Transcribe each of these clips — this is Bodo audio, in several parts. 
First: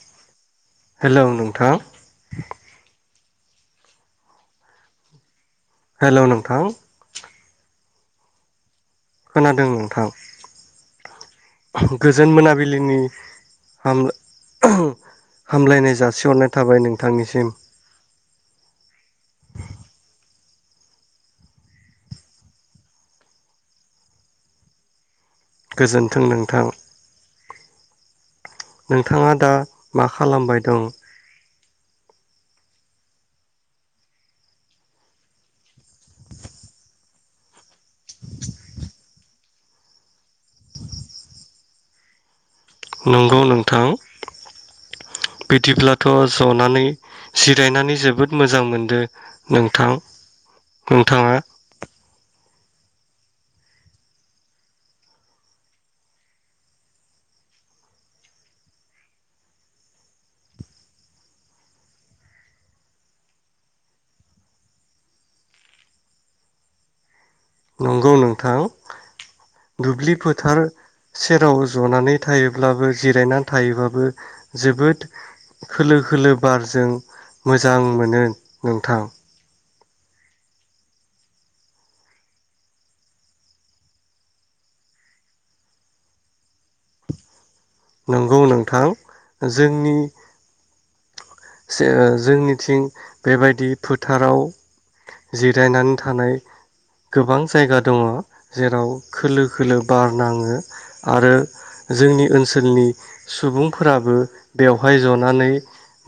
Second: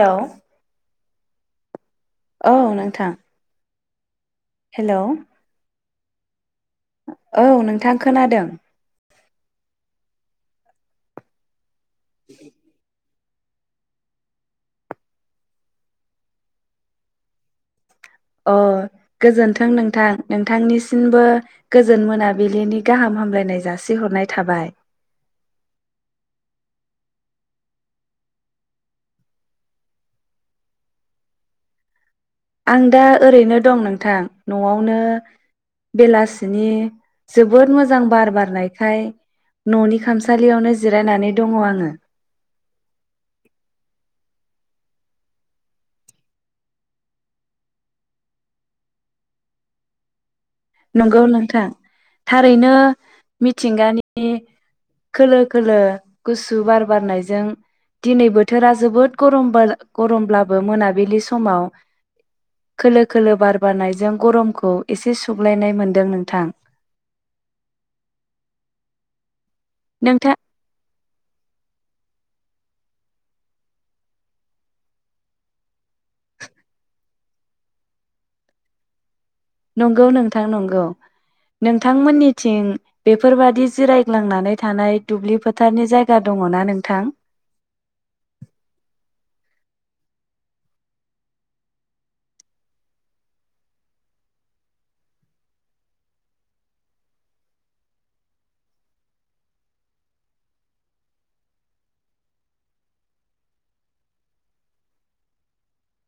हेल'। हेल' नोंथां। औ नोंथां। हेल' हेल' नोंथां। औ नोंथां खोनादों। खोनादों नोंथां? गोजोन मोनाबिलिनि हामलायनाय जासिहरनाय थाबाय नोंथांनिसिम। अ गोजोनथों नोंथां नोंथांनिसिमबो गोजोन मोनाबिलिनि गाहाम हामलायनाय जासिहरनाय थाबाय। गोजोन्थों नोंथां। नोंथाङा दा मा खालामबाय दं? आं दा ओरैनो दं नोंथां न'आवनो बेलासिनि जोबोद मोजां। मोजां बार बारनायखाय। न'नि खामसालियावनो जिरायनानै दङ आङो। नंगौ नोंथां बिदिब्लाथ' जनानै जिरायनानै जोबोद मोजां मोनदों नोंथां। नंगौ नोंथाङा नोंथां। थारैनो मिथिंगानि खोलो खोलो गुसु बार बारनायजों दिनै बोथोरा जोबोद गरम गरमब्लाबो मोनाबिलि समाव खोलो खोलो बार बारनायजों गरमखौ एसे सु सुग्लायनाय मोनदों नोंथां नंगौ नोंथां दुब्लि नोंथां फोथार सेराव जनानै थायोब्लाबो जिरायनानै थायोब्लााबबो जोबोद खोलो खोलो बारजों मोजां मोनो नोंथां नंगौ नोंथां नंगौ नोंथांमोननिथिं बेफोरबादि जिरायग्लांनानै थानाय दुब्लि फोथारनि जायगा दङ न नोंथां नंगौ नोंथां जोंनि जोंनिथिं बेबायदि फोथाराव जिरायनानै थानाय गोबां जायगा दङ जेराव खोलो खोलो बार नाङो आरो जोंनि ओनसोलनि सुबुंफोराबो बेवहाय जनानै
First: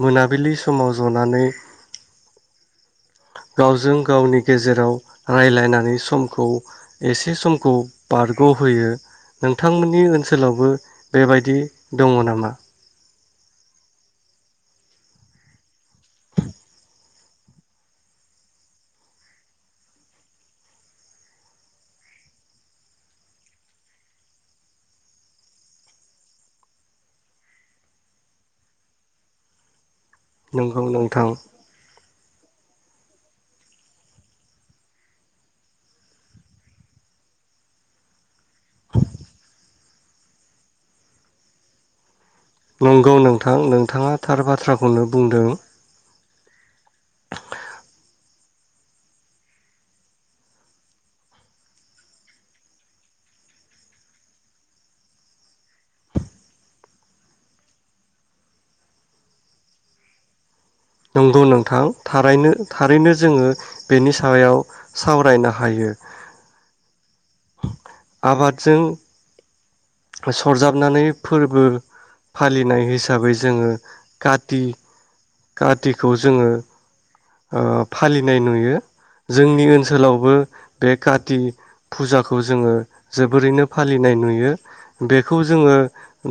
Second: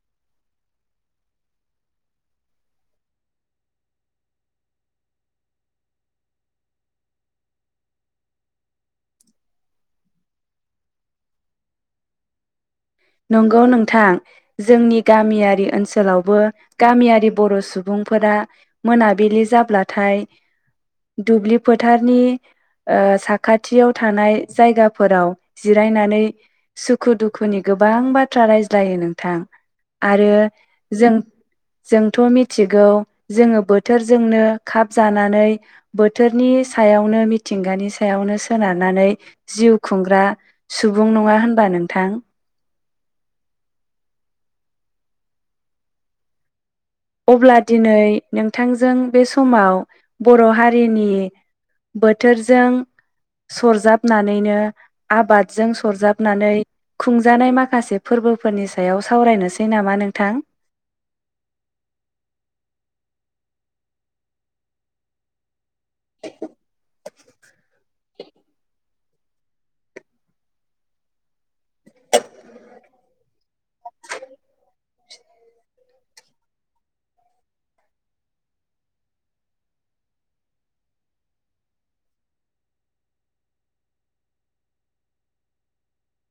मोनाबिलि समाव जनानै गावजों गावनि गेजेराव रायलायनानै समखौ एसे समखौ बारग'होयो नोंथांमोननि ओनसोलावबो बेबायदि दङ नामा नंगौ नोंथां जोंनि गामियारि ओनसोलावबो गामियारि बर' सुबुंफोरा मोनाबिलि जाब्लाथाय दुब्लि फोथारनि साखाथियाव थानाय जायगाफोराव जिरायनानै सुखु दुखुनि गोबां बाथ्रा रायज्लायो नोंथां आरो नंगौ जों नोंथां जों थ' मिथिगौ जोङो बोथोरजोंनो खाब जानानै बोथोरनि सायावनो मिथिंगानि सायावनो सोनारनानै जिउ खुंग्रा सुबुं नङा होनबा नोंथां नंगौ नोंथां नोंथाङा थार बाथ्राखौनो बुंदों अब्ला दिनै नोंथांजों बे समाव बर' हारिनि बोथोरजों सरजाबनानैनो आबादजों सरजाबनानो खुंजानाय माखासे फोरबोफोरनि सायाव सावरायनोसै नामा नोंथां नंगौ नांथां थारायनो थारैनो जोङो बेनि सायाव सावरायनो हा हायो आबादजों सरजाबनानै फोरबो फालिनाय हिसा हिसाबै जोङो काति कातिखौ जोङो ओ फालिनाय नुयो जोंनि ओनसोलावबो बे काति फुजाखौ जोङो जोबोरैनो फालिनाय नुयो बेखौ जोङो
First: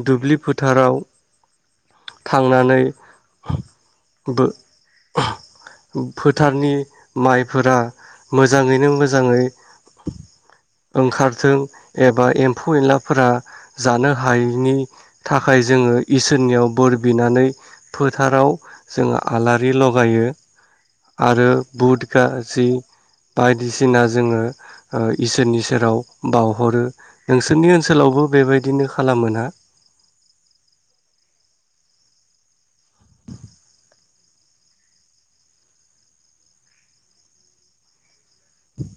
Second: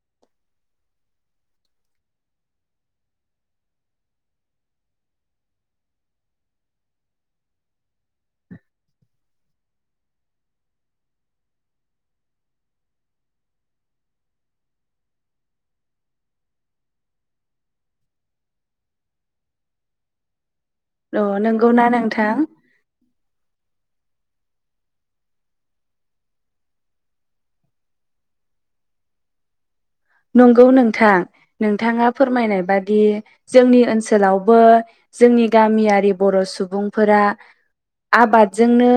दुब्लि फोथाराव थांनानै बो फोथारनि माइफोरा मोजाङैनो मोजाङै ओंखारथों एबा एम्फौ एनला फोरा जानो हायैनि थाखाय जोङो इसोरनियाव बोर बिनानै फोथाराव जोङो आलारि लगायो अ आरो नंगौना जोङो नोंथां? ओ इसोरनि सेराव बावहरो नोंसोरनि ओनस सोलावबो बेबायदिनो खालाम मोना? नंगौ नोंथां नोंथाङा फोरमायनाय बादि जोंनि ओन आबादजोंनो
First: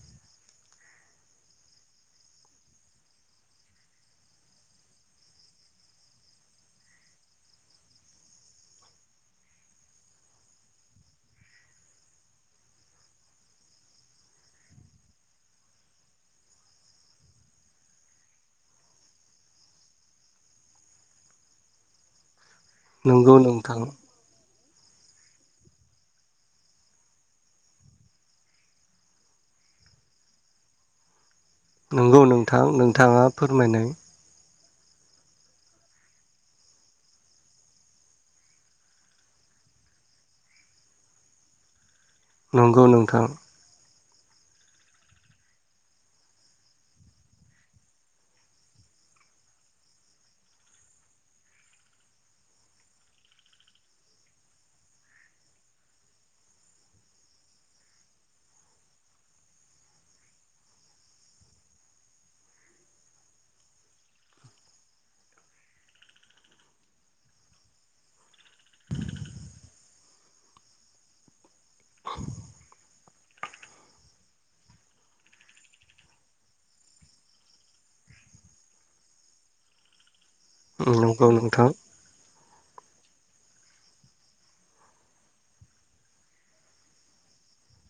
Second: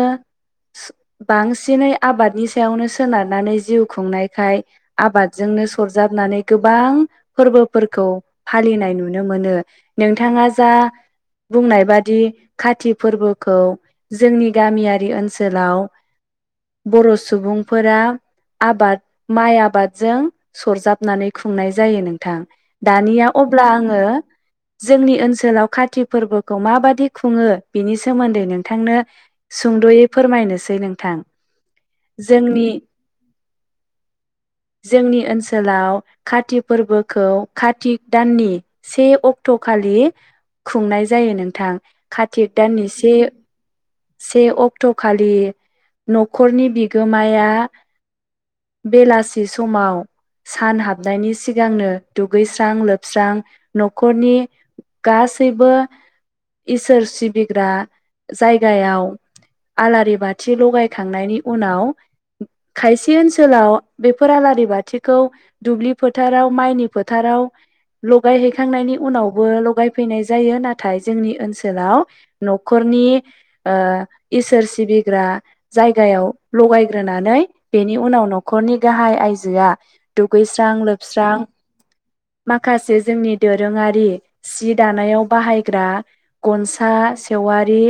बांसिनै आबादनि सायावनो सोनारनानै जिउ खुंनायखाय आबादजोंनो सरजाबनानै गोबां फोरबोफोरखौ फालिनाय नुनो मोनो नोंथाङा जा बुंनाय बादि काति फोरबोखौ जोंनि गामियारि ओनसोलाव बर' सुबुंफोरा आबाद माइ आबादजों सरजाबनानै खुंनाय जायो नोंथां। दानिया नंगौ अब्ला नोंथां आङो जोंनि ओनसोलाव काति फोरबोखौ माबादि खुङो बिनि सोमोन्दै नोंथांनो सुंद'यै फोरमायनोसै नोंथां नंगौ नोंथां जोंनि नोंथाङा फोरमायनाय। जोंनि ओनस सोलाव काति फोरबोखौ काति दाननि से अक्ट' खालि खुंनाय जायो नोंथां खाथिक नंगौ दानि से नोंथां से अक्ट' खालि न'खरनि बिगोमाया बेलासि समाव सान हाबनायनि सिगांनो दुगैस्रां लोबस्रां न'खरनि गासैबो इसोर सिबिग्रा जाय गायाव आलारि बाथि लगायखांनायनि उनाव खायसे ओनसोलाव बेफोर आलारि बाथिखौ दुब्लि फोथाराव माइनि फोथाराव लगायहैखांनायनि उनावबो लगायफैनाय जायो नाथाय जोंनि ओनसोलाव न'खरनि ओ इसोर सिबिग्रा जायगायाव लगायग्रोनानै बेनि उनाव न'खरनि गाहाय आइजोआ दुगैस्रां स्रां नंगौ लोबस्रां नोंथां माखासे जोंनि दोरोङारि सि दानायाव बाहायग्रा गनसा सेवारि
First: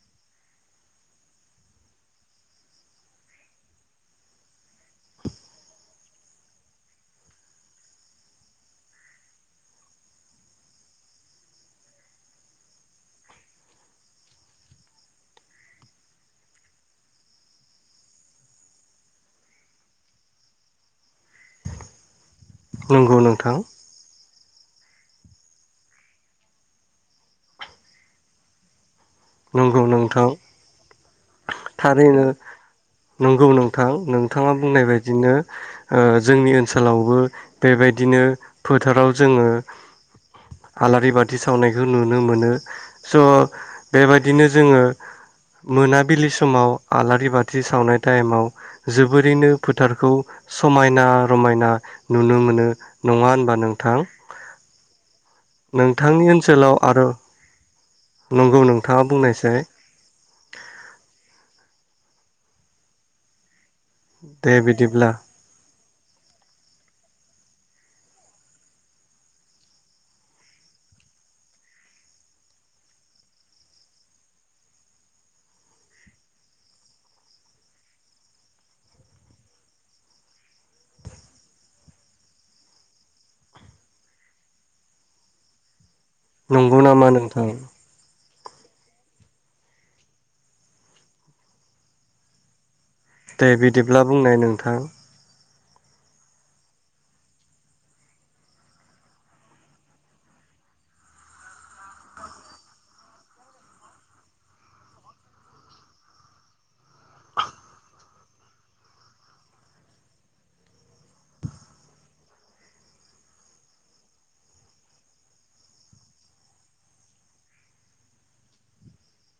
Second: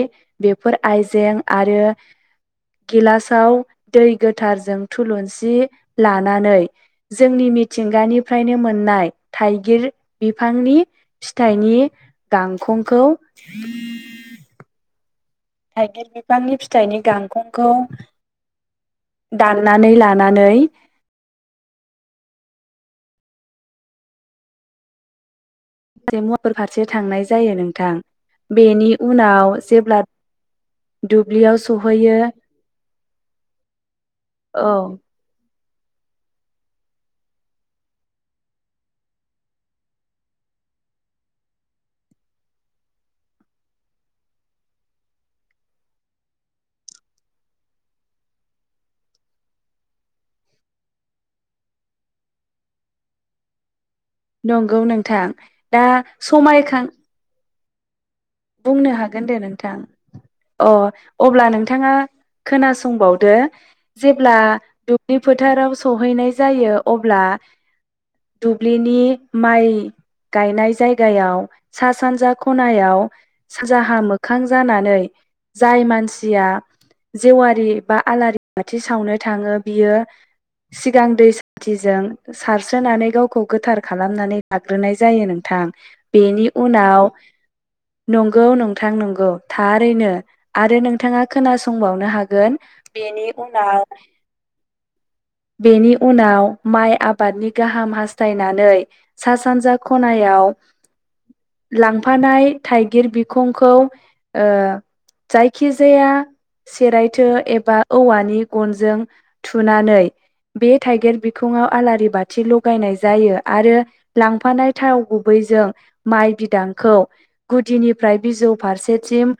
बेफोर आइजें आरो गिलासाव दै गोथारजों थुलुंसि लानानै जोंनि मिथिंगानिफ्रायनो मोन्नाय थाइगिर बिफांनि फिथाइनि गांखंखौ थाइगिर बिफांनि फिथाइनि गांखंखौ दान्नानै लानानै नंगौ नोंथां। माखासे मुवाफोर फारसे थांनाय जायो नोंथां बेनि उनाव नंगौ जेब्ला नोंथां दुब्लियाव सहैयो थारैनो नंगौ नोंथां नोंथाङा औ बुंनाय बायदिनो ओ जोंनि ओनसोलावबो बेबायदिनो फोथाराव जोङो आलारि बाथि सावनायखौ नुनो मोनो स' बेबायदिनो जोङो मोनाबिलि समाव आलारि बाथि सावनाय टाइमाव जोबोरैनो फोथारखौ समायना रमायना नुनो मोनो नङा होनबा नों नंगौ नोंथां दा नोंथांनि ओनसोलाव समायखां आरो नंगौ बुंनो नोंथाङा हागोन दे बुंनायसाय नोंथां अ अब्ला नोंथाङा खोनासंबावदो जेब्ला दे बिदिब्ला दुब्लि फोथाराव सहैनाय जायो अब्ला दुब्लिनि माइ गायनाय जायगायाव सा सानजा खनायाव साजाहा मोखां जानानै जाय मानसिया जेवारि बा आलारि बाथि सावनो थाङो बियो सिगां दै सान्थिजों सारस्रोनानै गावखौ गोथार खालामनानै लाग्रोनाय जायो नोंथां। बेनि नंगौ नामा उनाव नोंथां नंगौ नोंथां नंगौ थारैनो आरो नोंथाङा खोनासंबावनो हागोन। बेनि दे उनाव बिदिब्ला बुंनाय नोंथां बेनि उनाव माइ आबादनि गाहाम हास्थायनानै सा सानजा खनायाव लांफानाय थाइगिर बिखंखौ ओ जायखिजाया सेरायथो एबा औवानि गनजों थुनानै बे थाइगिर बिखङाव आलारि बाथि लगायनाय जायो आरो लांफानाय थाव गुबैजों माइ बिदांखौ गुदिनिफ्राय बिजौ फारसेथिम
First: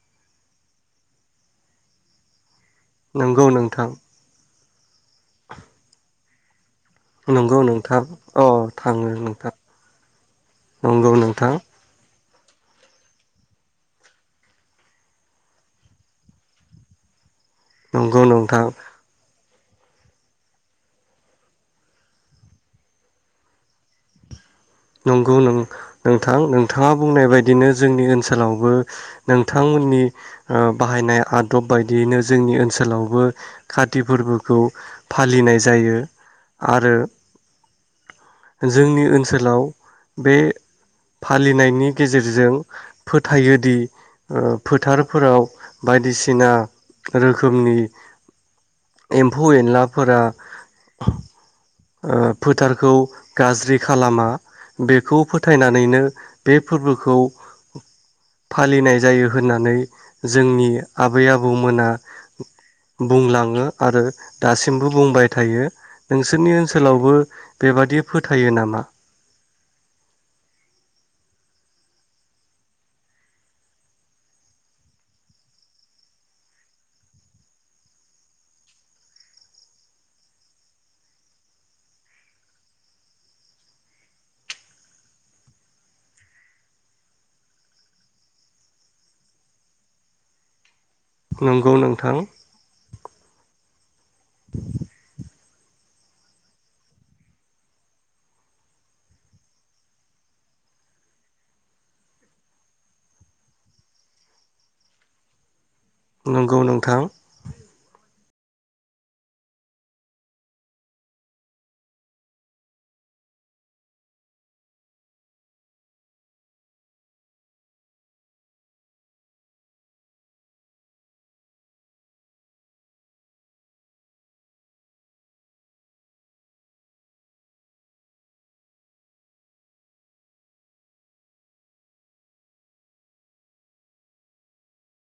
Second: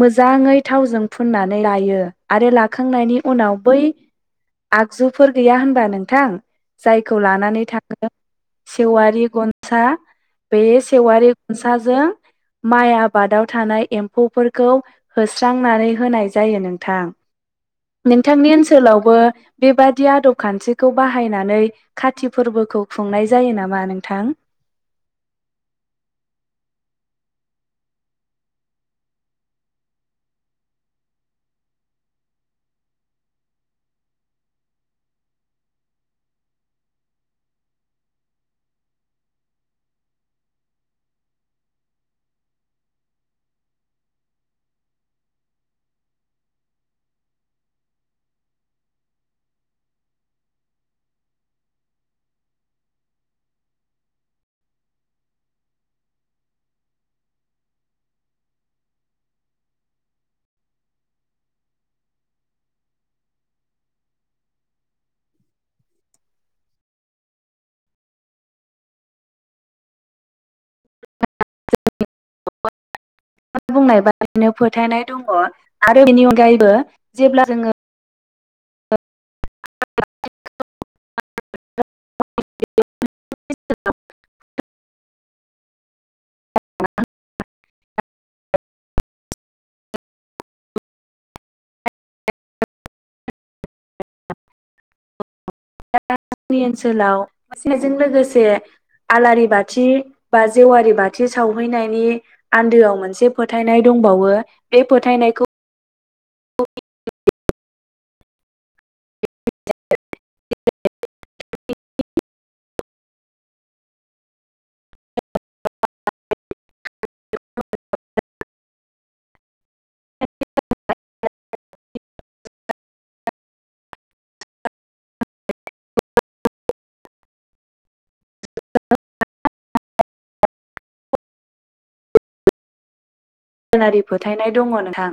मोजाङै थावजों फुननानै लायो आरो ला खांनायनि नंगौ उनाव बै नोंथां आ आगजुफोर गैया होनबा नोंथां जायखौ नंगौ लानानै नोंथां थाङो अ थाङो सेवारि नोंथां गनसा बे नंगौ सेवारि नोंथां गनसाजों माइ आबादाव थानाय एम्फौफोरखौ होस्रांनानै होनाय जायो नोंथां। नंगौ नोंथांनि नोंथां ओनसोलावबो बेबादि आदब खान्थिखौ बाहायनानै खाथि फोरबोखौ खुंनाय जायो नामा नोंथां नंगौ न नोंथां नोंथाङा बुंनाय बायदिनो जोंनि ओनसोलावबो नोंथांमोननि ओ बाहायनाय आदब बायदियैनो जोंनि ओनसोलावबो काति फोरबोखौ फालिनाय जायो आरो जोंनि ओनसोलाव बे फालिनायनि गेजेरजों फोथायोदि ओ फोथारफोराव बायदिसिना रोखोमनि एम्फौ एनलाफोरा ओ फोथारखौ गाज्रि खालामा बेखौ फोथायनानैनो बे फोरबोखौ फालिनाय जायो होननानै जोंनि आबै आबौमोना बुंलाङो आरो दासिमबो बुंबाय थायो नोंसोरनि ओनसोलावबो बेबादि फोथायो नामा [unintelligible] बुंनाय बादिनो फोथायनाय दङ आरो बेनि अनगायैबो जेब्ला जोङो [unintelligible] नंगौ नोंथां [inaudible] दा जोंनि ओनसोलाव [unintelligible] जों लोगोसे आलारि बाथि बा जेवारि बाथि सावहैनायनि आन्दोआव मोनसे फोथायनाय दंबावो बे फोथायनायखौ नंगौ नोंथां [unintelligible] [unintelligible] गोनारि फोथायनाय दङ नोंथां